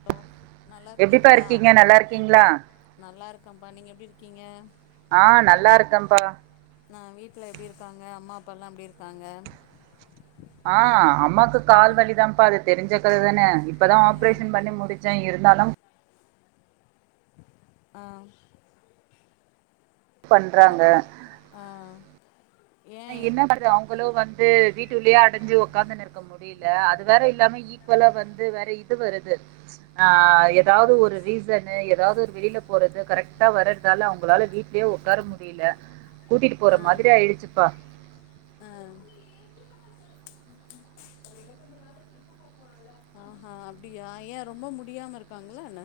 hello எப்டிப்பா நல்லாருக்கிங்ளா இருக்கீங்க நல்லா இருக்கீங்களா நல்லாருக் கம்பா நீங்க எப்டி இருக்கிங்க ஆ நல்லாருக்கம்ப்பா ஆ வீட்ல எப்டி இருக்காங்க அம்மா அப்பாலா எப்டி இருக்காங்க ஆ அம்மாக்கு கால் வலிதாம்ப்பா அது தெரிஞ்ச கதைதான இப்பதா ஆ ஆப்ரேஷன் பண்ணி முடிச்சே இரு ந்தாலும் ஆ பண்றாங்க ஹலோ ஆ ஏ இன்னு கொஞ்சோ அவங்களு வந் து வீட்டுள்ளயே அடஞ்சு உக்காந்துன்னு இருக்க முடியல அது வேற இல்லாம ஈக்குவலா வந்து வேற இது வருது ஆ எதாவுது ஒரு ரீசனு எதாவுது ஒரு வெளில போறது கரெக்ட்டா வர்றதால அவங்களால வீட்லயே உக்கார முடில கூட்டிட்டு போற ஆ மாதிரி ஆயிடுச்சு ப ஆ ஹா அப்டியா ஏ ரொம்ப முடியாம இருக்காங்களா என்ன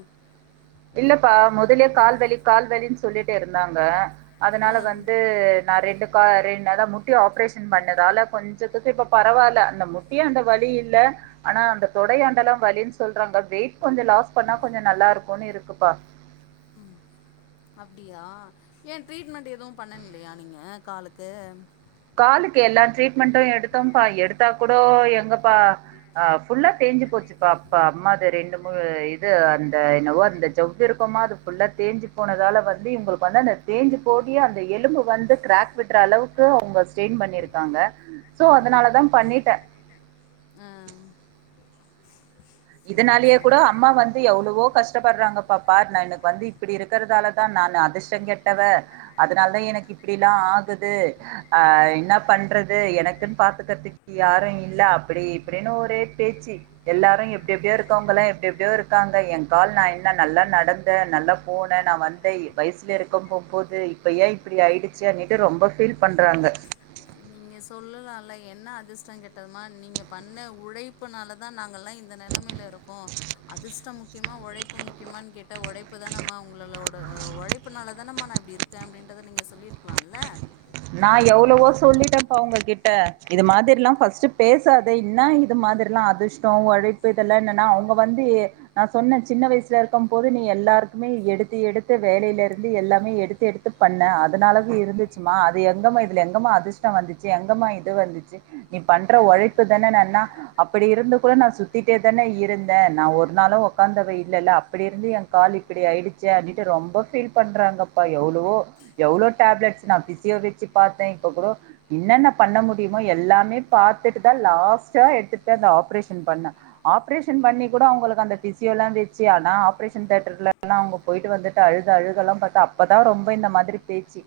இல்லப்பா மொதல்லயே கால்வலி கால்வலின் சொல்லிட்டே இருந்தாங்க அதனால ஆ வந்து நா ரெண்டு க்கா ரெண் அத முட்டி ஆப்ரேஷன் பண்ணதால கொஞ்சத்துக்கு இப்போ பரவால அந்த முட்டியு அந்த வலி இல்ல ஆனா அந்த தொடையாண்டலா வலின் சொல்றாங்க வெயிட் கொஞ்சோ லாஸ் பண்ணா கொஞ்ச நல்லாருக்குன் இருக் குப்பா ம் அப்டியா ஏ ட்ரீட்மெண்ட் எதுவு பண்ணவே இல்லையா நீங்க காலுக்கு காலுக்கு எல்லா ட்ரீட்மெண்ட்டு எடுத்தோம்ப்பா எடுத்தா கூட எங்கப்பா ஆ ஃபுல்லா தேஞ்சு போச்சுப்பா அப்பா அம்மாது ரெண்டு மூ இது அந்த என்னவோ அந்த ஜவ்வு இருக்குமா அது ஃபுல்லா தேஞ்சு போனதால வந்து இவங்களுக்கு வந்து அந்த தேஞ்சு போகி அந்த எலும்பு வந்து கிராக் விடுற அளவுக்கு அவுங்க ஸ்ட்ரைன் பண்ணிருக்காங்க சோ ஆ அதனாலதா பண்ணிட்ட ஆ சரி இதனாலேயே கூட சரி அம்மா வந்து எவ்வளவோ கஷ்டப்படுறாங்கப்பா பாரு நா இனக்கு வந்து இப்படி இருக்கறதாலதா நானு அதிர்ஷ்டங் கெட்டவ அதனாலதா எனக்கு இப்பிடிலா ஆகுது ஆ என்ன பண்றது எனக்குன் பாத்துக்கறதுக்கு யாரு இல்ல அப்டி இப்டின் ஒரே பேச்சு எல்லாரு எப் டி எப்டியோ இருக்கவங்களா எப்டி எப்டியோ இருக்காங்க எ கால் நா என்ன நல்லா நடந்தே நல்லா போனே நா வந்தே வயசுல இருக்க போ போது இப்ப ஏ இப்படி ஆயிடுச்சு அன்னிட்டு ரொம்ப ஃபீல் பண்றாங்க நீங்க சொல்லலால என்ன அதிர்ஷ்டங் கெட்டதுமா நீங்க பண்ண உழைப்புனாலதா நாங்கெல்லா இந்த நெலமைல இருக்கோ அதிர்ஷ்டோ முக்கியமா ஒழைப்பு முக்கியமானு கேட்டா உழைப்பு தானம்மா உங்களுளோடது உழைப்புனால தானம்மா நா இப்டி இருக்கே அப்டின்றத நீங்க சொல்லிருக்கலால்ல நா எவ்வளவோ சொல்லிட்டம்ப்பா அவுங்க கிட்ட இது மாதிரிலா ஃபஸ்ட் பேசாத இன்ன இது மாதிரிலா அதிர்ஷ்டோ ஒழைப்பு இதெல்லா என்னனா அவங்க வந்து நா சொன்னே சின்ன வயசுல இருக்கம்போது நீ எல்லாருக்குமே எடுத்து எடுத்து வேலைல இருந்து எல்லாமே எடுத்து எடுத்து பண்ண அதனாலதா இருந்துச்சும்மா எங்கம்மா இதுல எங்கம்மா அதிர்ஷ்டோ வந்துச்சு எங்கமா இது வந்துச்சு நீ பண்ற உழைப்பு தானேன அப்படி இருந்து கூட நா சுத்திட்டே தானே இருந்தே நா ஒரு நாளு உக்காந்தவ இல்லல அப்படி இருந்து என் கால் இப்டி ஆயிடுச்சே அப்டின்டு ரொம்ப பீல் பண்றாங்கப்பா எவ்ளவோ எவ்ளோ டேப்லெட்ஸ் நா பிசி எதுக்கு பாத்தே இப்போ கூட என்னன்ன பண்ண முடியுமோ எல்லாமே பாத்துட்டுதா லாஸ்ட்ட ஆஹ் எடுத்துட்டு அந்த ஆப்ரேசன் பண்ண ஆப்ரேசன் பண்ணி கூட அவங்களுக்கு அந்த பிசியோல வெச்சு ஆனா ஆப்ரேசன் தியேட்டர்ல அவங்க போயட்டு வந்துட்டு அழுத அழுகல பாத்து அப்பதா ரொம்ப இந்த மாரி பேச்சு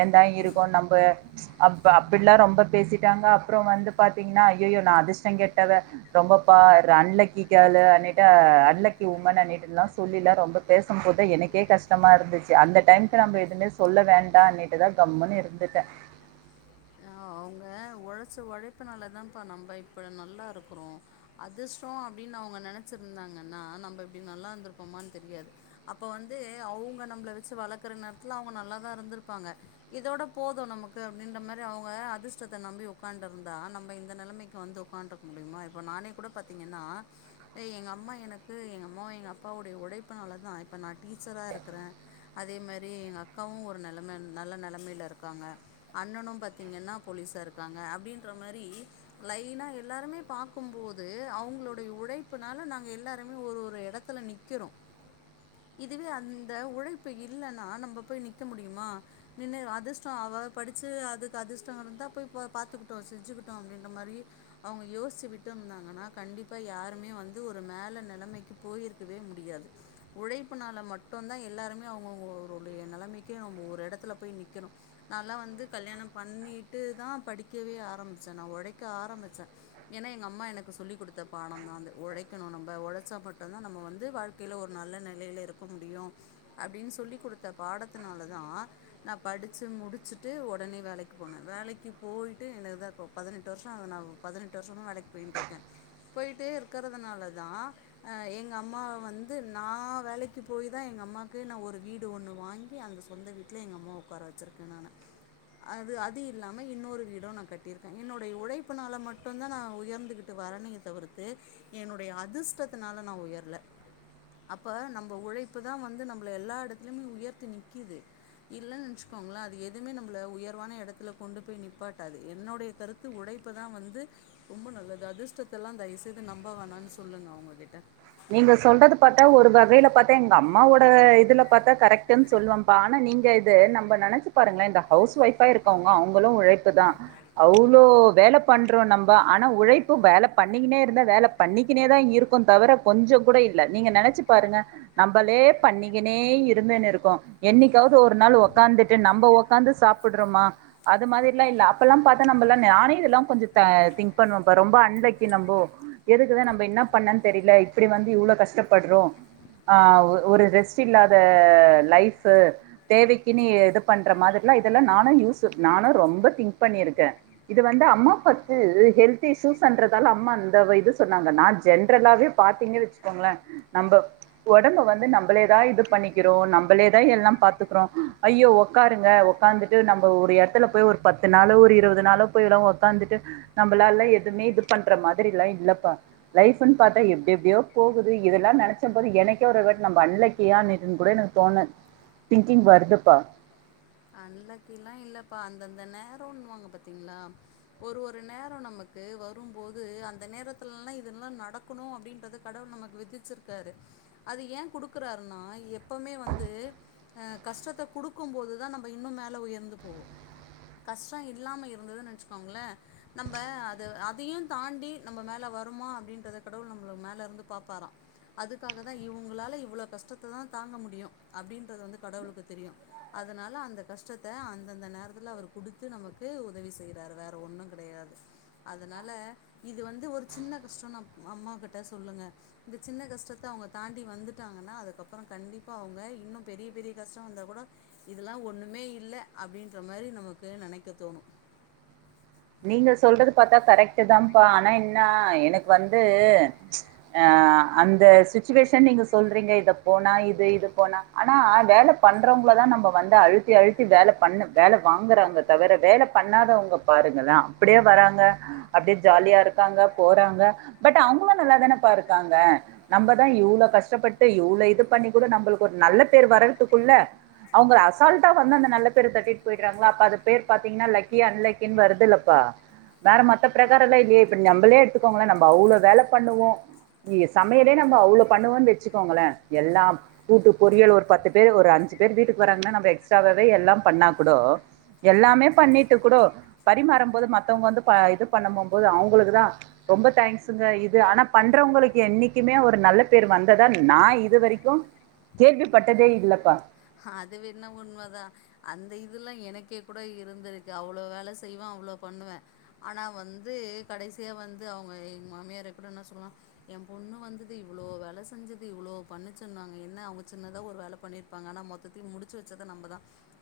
ஏன்ட எ இதுக்கோ நம்பு ப்ச்சு அப்டிலா ரொம்ப பேசிட்டாங்க அப்றோ வந்து பாத்தீங்கன்னா ஐய்யயோ நா அதிர்ஷ்டோ கேட்டவா ரொம்பப் பா ஆன்லக்கி கேர்ள் அன்னிட்டு ஆன்லக்கி வுமேனிட்டு ல சொல்லில ரொம்ப பேசு போத எனக்கே கஷ்டமா இருந்துச்சு அந்த டைம்கு நம்ம ஏதுமே சொல்ல வேண்டான்னிட்டு தா கம்முனு இருந் இருந்துட்ட ஆஹ் அவங்க உழைச்ச உழைப்புனாலதான்ப்ப நம்ம இப்ப நல்லா இருக்குறோ அதிர்ஷ்டோ அப்டின்னு அவங்க நெனச்சிருந்தாங்கன்னா நம்ம இப்டி நல்லா இருந்திருப்போமனு தெரியாது அப்ப வந்து அவங்க நம்மள வெச்சு வளர்க்கற நேரத்தில அவங்க நல்ல தா இருந்திருப்பாங்க இதோட போது நமக்கு அப்டின்ற மாரி அவங்க அதிர்ஷ்ட அத நம்பி உட்காந்துருந்தா நம்ம இந்த நெலமைக்கு வந்து உட்காந்துருக்க முடியுமா இப்போ நானே கூட பார்த்தீங்கன்னா எங்க அம்மா எனக்கு எங்க அம்மாவு எங்க அப்பாவுடைய உழைப்புனால தா இப்போ நா டீச்சரா இருக்குறே அதே மாரி எங்க அக்காவு ஒரு நெலமை நல்ல நெலமையில் இருக்காங்க அண்ணனு பாத்தீங்கன்னா போலீஸா இருக்காங்க அப்டின்ற மாரி லைனா எல்லாருமே பாக்கும்போது அவங்களுடைய உழைப்புனால நாங்க எல்லாருமே ஒரு ஒரு இடத்துல நிக்குறோ இதுவே அந்த உழைப்பு இல்லன்னா நம்ம போய் நிக்க முடியுமா நின்னு அதிர்ஷ்டோ அவ படிச்சு அதுக்கு அதிர்ஷ் ம் இருந்த போய் பாத்துக்கிட்டு செஞ்சுக்கிட்டு அப்டின்ற மாரி அவங்க யோசிச்சு விட்டு இருந்தாங்கனா கண்டிப்பா யாருமே வந்து ஒரு மேல நெலமைக்கு போயிருக்கவே முடியாது உழைப்புனால மட்டும்ந்தா எல்லாருமே அவுங்க அவுங்களுடய நெலமைக்கே நம்ம ஒரு இடத்துல போய் நிக்கிறோ நாலா வந்து கல்யாணோ பண்ணிட்டு ட்டு தா படிக்கவே ஆரம்பிச்சா நா உழைக்க ஆரம்பிச்சா ஏன்னா எங்க அம்மா எனக்கு சொல்லிக் கொடுத்த பாடோ தான் அது உழைக்கணு நம்ம உழைச்சா மட்டுதா நம்ம வந்து வாழ்க்கையில ஒரு நல்ல நெலையில இருக்க முடியு அப்டின்னு சொல்லி கொடுத்த பாடத்னால தா நா படிச்சு முடிச்சுட்டு உடனே வேலைக்கு போன வேலைக்கு போய்ட்டு எனக்குதா இப்போ பதினெட்டு வருசாகுது பதினெட்டு வருஷமா வேலைக்கு போய்ட்டு இருக்கே போயிட்டே இருக்கிறதுனால தா எ எங்க அம்மாவ வந்து நா வேலைக்கு போய் தா எங்க அம்மாக்கே நா ஒரு வீடு ஒன்னு வாங்கி அந்த சொந்த வீட்டில எங்க அம்மாவ உட்கார வச்சிருக்கே நானு அது அது அது இல்லாம இன்னொரு வீடு நா கட்டிருக்கே என்னுடைய உழைப்புனால மட்டும்ந்தா நா உயர்ந்துகிட்டு வரணே தவிர்த்து என்னுடைய அதிர்ஷ்டத்தினால நா உயர்ல அப்ப நம்ம உழைப்பு தா வந்து நம்மள எல்லா இடத்துலயுமே உயர்த்தி நிக்குது இல்லனா நெனச்சுக்கோங்களே அது எதுவுமே நம்மள உயர்வான இடத் த்துல கொண்டு போய் நிப்பாட்டாது என்னுடைய கருத்து உழைப்புதா வந்து ரொம்ப நல்லது அதிர்ஷ்டத்தெல்லா தயவுசைது நம்ப வோனான்னு சொல்லுங்க அவங்ககிட்ட நீங்க சொல்றது பாத்தா ஒரு வகைய்ல பாத்தா எங்க அம்மாவோட இதுல பாத்தா கரெக்டன்னு சொல்லுவம்பா ஆனா நீங்க இது நம்ம நெனச்சு பாருங்களே இந்த ஹவுஸ் ஒய்ஃபா இருக்கவங்க அவங்களு உழைப்பு தா அவளோ வேல பண்றோ நம்ப ஆனா உழைப்பு வேல பண்ணிகினே இருந்தா வேல பண்ணிகினே தா இருப்ப தவர கொஞ்ச கூட இல்ல நீங்க நெனச்சு பாருங்க நம்மளே பண்ணிகினே இருந்தேன்னு இருக்கு என்னிக்காவது ஒரு நாள் உக்காந்துட்டு நம்ப உக்காந்துட்டு சாப்புடுறமா அது மாரில்லா இல்ல அப்பெல்லா பாத்தா நம்பெல்லா நானே இதெல்லாம் கொஞ்ச திங்க் பண்ணுவம்பா ரொம்ப அன்லக்கி நம்போ எதுக்குதா நம்ம என்ன பண்ணன்னு தெரில இப்டி வந்து இவ்ளோ கஷ்டபட்றோ ஹ் ஒரு ரெஸ்ட் இல்லாத லைஃப் தேவைக்குன்னு இது பண்ற மாதிரிலாம் இதெல்லாம் நானும் யூஸ் நானும் ரொம்ப திங்க் பண்ணியருக்க இது வந்து அம்மா அப்பாக்கு ஹெல்த் இஸ்சூயன்றதால அம்மா அந்த இது சொன்னாங்க நா ஜென்ரலாவே பாத்தீங்க வெச்சுக்கோங்களே நம்ம உடம்ப வந்து நம்பளேதா இது பண்ணிகிறோ நம்பளேதா எல்லா பாதுகுறோ ஐயோ உக்காருங்க உக்காந்துட்டு நம்ம ஒரு எடத்துல போய் ஒரு பத்து நாளோ ஒரு இருபது நாளோ போய்ல்லா உக்காந்துட்டு நம்பளால எதுமே இது பண்ற மாரி எல்லா இல்லப்பா லைஃப்ன்னு பாத்தா எப் எப்டியோ போகுது இதெல்லாம் நெனச்ச போது எனக்கே ஒரு வாட்டி நம்ப அன்லக்கியாட்டுன்னு கூட எனக்கு தோண திங்கிங் வருதுப்பா அன்லக்கிலா இல்லப்பா அந்தந்த நேரனுவாங்க பாதீங்களா ஒரு ஒரு நேரம் நமக்கு வரும்போது அந்த நேரத்துலல்லா இதெல்லாம் நடக்கணும் அப்டின்றது கடவுள் நமக்கு விதிச்சிருக்காரு அது ஏன் குடுக்குறாருன்னா எப்பமே வந்து அஹ் கஷ்டத்தை குடுக்கும் போதுதா நம்ம இன்னும் மேல உயர்ந்து போவோம் கஷ்டம் இல்லாம இருந்ததுன்னா வெச்சிகோங்களே நம்ம அத அதையும் தாண்டி நம்ம மேல வருமா அப்டின்றத கடவுள் நமல மேல இருந்து பாப்பாரா அதுக்காகாதா இவங்களால இவ்ளோ கஷ்டத்த தா தாங்க முடியும் அப்டின்றது வந்து கடவுளுக்கு தெரியும் அதனால அந் ந்த கஷ்டத்த அந்த அந்த நேரத்துல அவர் கொடுத்து நமக்கு உதவி செய்றாரு வேற ஒன்னு கெடயாது அதனால இது வந்து ஒரு சின்ன கஷ்டம் அம்மா கிட்ட சொல்லுங்க இந்த சின்ன கஷ்டத்த அவங்க தாண்டி வந்துட்டாங்கன்னா அதுக்கபுறம் கண்டிப்பா அவங்க இன்னு பெரிய பெரிய கஷ்டம் வந்த கூட இதுல்லாம் ஒண்ணு மே இல்ல அப்டின்ற மாரி நமக்கு நெனைக்க தோணு நீங்க சொல்றது பாத்தா கரெக்ட் தாப்பா ஆனா என்ன எனக்கு வந்து அந்த சுச்சுவேஷன் நீங்க சொல்றீங்க இத போனா இது இது போனா ஆனா வேல பண்றவங்கள தா நம்ம வந்து அழுத்தி அழுத்தி வேல பண்ணு வேல வாங்குறாங்க தவர வேல பண்ணாதவங்க பாரு அப்டியே வராங்க அப்டியே ஜாலியா இருக்காங்க போறாங்க பட் அவங்க நல்லா தானப்பா இருக்காங்க நம்ப தா இவ்ளோ கஷ்டபட்டு இவ்ளோ இது பண்ணி கூட நம்பலுக்கு ஒரு நல்ல பேர் வர்றதுக்குள்ள அவங்க அசால்டா வந்து அந்த நல்ல பேர் தட்டிட்டு போய்ட்ராங்கலா அது பேர் பாத்திங்கனா அது லக்கி அன்லக்கி வருது [unintelligible] ப்பா வேற மத்த பிரகாரம்ல்லாம் இல்லயே இப்ப நம்பளே எடுத்துக்கோங்க நம்ப அவ்ளோ வேல பண்ணுவோ இ சமையலே நம்ம அவ்ளோ பண்ணுவோ வெச்சுக்கோங்களே எல்லாம் கூட்டு பொரியல் ஒரு பத்து பேர் ஒரு அஞ்சு பேர் வீட்டுக்கு வர்றாங்கன்னா நம்ம எக்ஸ்ட்ராவே எல்லா பண்ணா கூட எல்லாமே பண்ணிட்டு கூட பரிமாறும் போது மத்தவங்க வந்து ப இது பண்ணும் போது அவங்களுக்கு தா ரொம்ப தேங்ஸுங்க இது ஆனா பண்றவங்களுக்கு என்னிக்குமே ஒரு நல்ல பேர் வந்ததா நா இது வரைக்கும் கேள்விப்பட்டதே இல்லப்பா அது வேன உண்மதா அந்த இதுல்லா எனக்கே கூட இருந்திருக்கு அவ்ளோ வேல செய்வோ அவ்ளோ பண்ணுவே ஆனா வந்து கடைசியா வந்து அவங்க எ மாமியார் எப்படினா சும்மா என் பொண்ணு வந்துது இவ்ளோ வேல செஞ்சுது இவ்ளோ பண்ணுச்சுன்னுவாங்க என்ன அவங்க சின்னதா ஒரு வேல பண்ணி ப்பாங்க ஆனா மொத்தையும் முடிச்சு வெச்சதது நம்மதா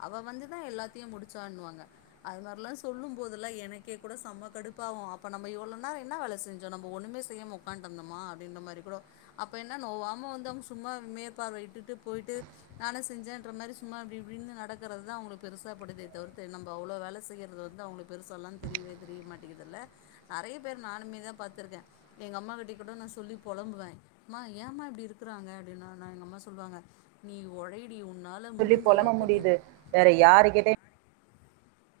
அவ வந்துதா எல்லாத்தையும் முடிச்சான்னு வாங்க அது மாரில்லாம் சொல்லும் போதுல்ல எனக்கே கூட செம்ம கடுப்பாவு அப்ப நம்ப எவ்ளோ நேரம் என்ன வேல செஞ்சோ நம்ம ஒண்ணுமே செய்யமா உக்கான்டு இருந்தோமா அப்டின்ற மாரி கூட அப்ப என்ன நோவாமவந்து அவங்க சும்மா மேப்பார்வ இட்டு போய்ட்டு நானு செஞ்சேன்ற மாரி சும்மா இப்டி இப்டின்னு நடக்கறிறதுதா அவங்களுக்கு பெருசா படுது தவிர்த்து நம்ப அவ்ளோ வேல செய்யறது வந்து அவங்களுக்கு பெருசா எல்லா தெரியவே தெரிய மாட்டேங்கதில்ல நெறய பேர் நானுமே தா பாத்துருக்க எங்க அம்மா கிட்டி கூட நா சொல்லி புழம்புவே அம்மா ஏன்மா இப்டி இருக்குறாங்க அப்டின்னா நா எங்க அம்மா சொல்லுவாங்க நீ ஒழை சொல்லி பொலம்ப முடியுது வேற யாருகிட்டயு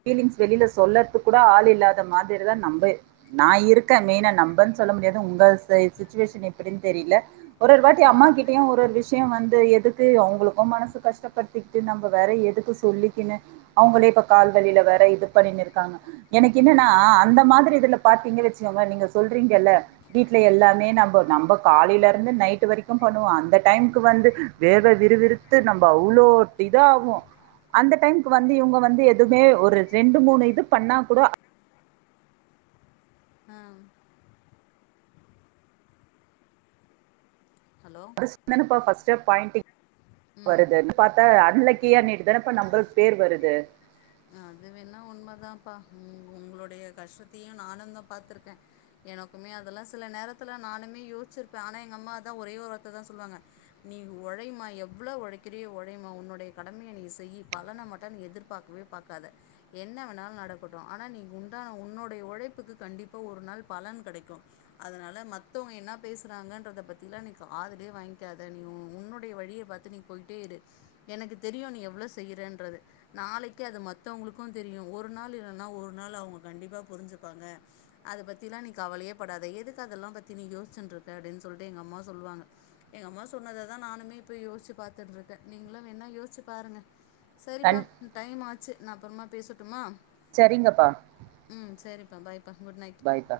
பீலிங்ஸ் வெளில சொல்லறது கூட ஆள் இல்லாத மாரிதா நம்ம நா இருக்கே மெய்னா நம்மன்னு சொல்ல முடியாது உங்க சுச்சுவேஷன் எப்டின்னு தெரில ஒரு ஒரு வாட்டி அம்மா ம் கிட்டயு ஒரு ஒரு விஷயம் வந்து எதுக்கு அவங்களுக்கும் மனசு கஷ்டப்படுத்திட்டு நம்ம வேற எதுக்கு சொல்லிக்கினு அவங்களே இப்ப கால் வழில வேற இது பண்ண இருக்காங்க எனக்கு என்னன்னா அந்த மாரி இதுல பாத்தீங்க வெச்சுக்கோங்க நீங்க சொல்றீங்கல்ல வீட்ல எல்லாமே ந நம்ப காலில இருந்து நைட் வரைக்கு பண்ணுவோ அந்த டைக்கு வந்து வேர்வ விறுவிருத்து நம்ம அவ்ளோ இதா ஆகும் அந்த டைமுக்கு வந்து இவங்க வந்து துமே ஒரு ரெண்டு மூணு இது பண்ணா கூட ஆஹம் ஹலோ [unintelligible] பாய்ண்டிங் ம் வருதுன்னு பாத்தா நலக்கியா நீட்டு தாப்பா நம்பளுகு பேர் வருது அது வேணா உண்மைதாப்ப உ உங்களுடய கஷ்டத்தையும் நானும் தா பாத்திருக்க எனக்குமே அதெல்லாம் சில நேரத்துல நானுமே யோசிருப்ப ஆனா எங்க அம்மா தா ஒரே ஒரு வார்த தா சொல்லுவாங்க நீ ஒழைமா எவ்ளோ ஒழைக்கிறோ ஒழைமா உன்னுடைய கடமைய நீ செய் பலனை மட்டும் நீ எதிர்பாக்கவே பாகாத என்ன வேணாலு நடக்கட்டு ஆனா நீ உண்டான உன்னேடய உழைப்புக்கு கண்டிப்பா ஒரு நாள் பலன் கெடைக்கு அதுனால மத்தவங்க என்ன பேசுறாங்கன்றத பத்தில நீ காதுலயே வாங்காத நி உன்னுடைய வழிய பார்த்து நீ போய்ட்டே இரு எனக்கு தெரியு நீ எவ்ளோ செய்யறன்றது நாளைக் அது மத்தவங்களுக்கு தெரியு ஒரு நாள் இல்லன்னா ஒரு நாள் அவங்க கண்டிப்பா புரிஞ்சுப்பாங்க அத பத்தி எல்லா நீ கவலயேபடாத எதுக்கு அதெல்லா பத்தி நீ யோச்சுன்டு இருக்க அப்டின்னு சொல்லிட்டு எங்க அம்மா சொல்லுவாங்க எங்க அம்மா சொன்னததா நானுமே இப்ப யோசிச்சு பாத்துட்டு இருக்க நீங்களு வேன்ன யேச்சு பாருங்க சேரிப்பா கண் ச்சு நா அப்புறமா பேசட்டுமா சரிங்கப்பா [unintelligible] பாய் [unintelligible] குட் நைட் பாய்ப்பா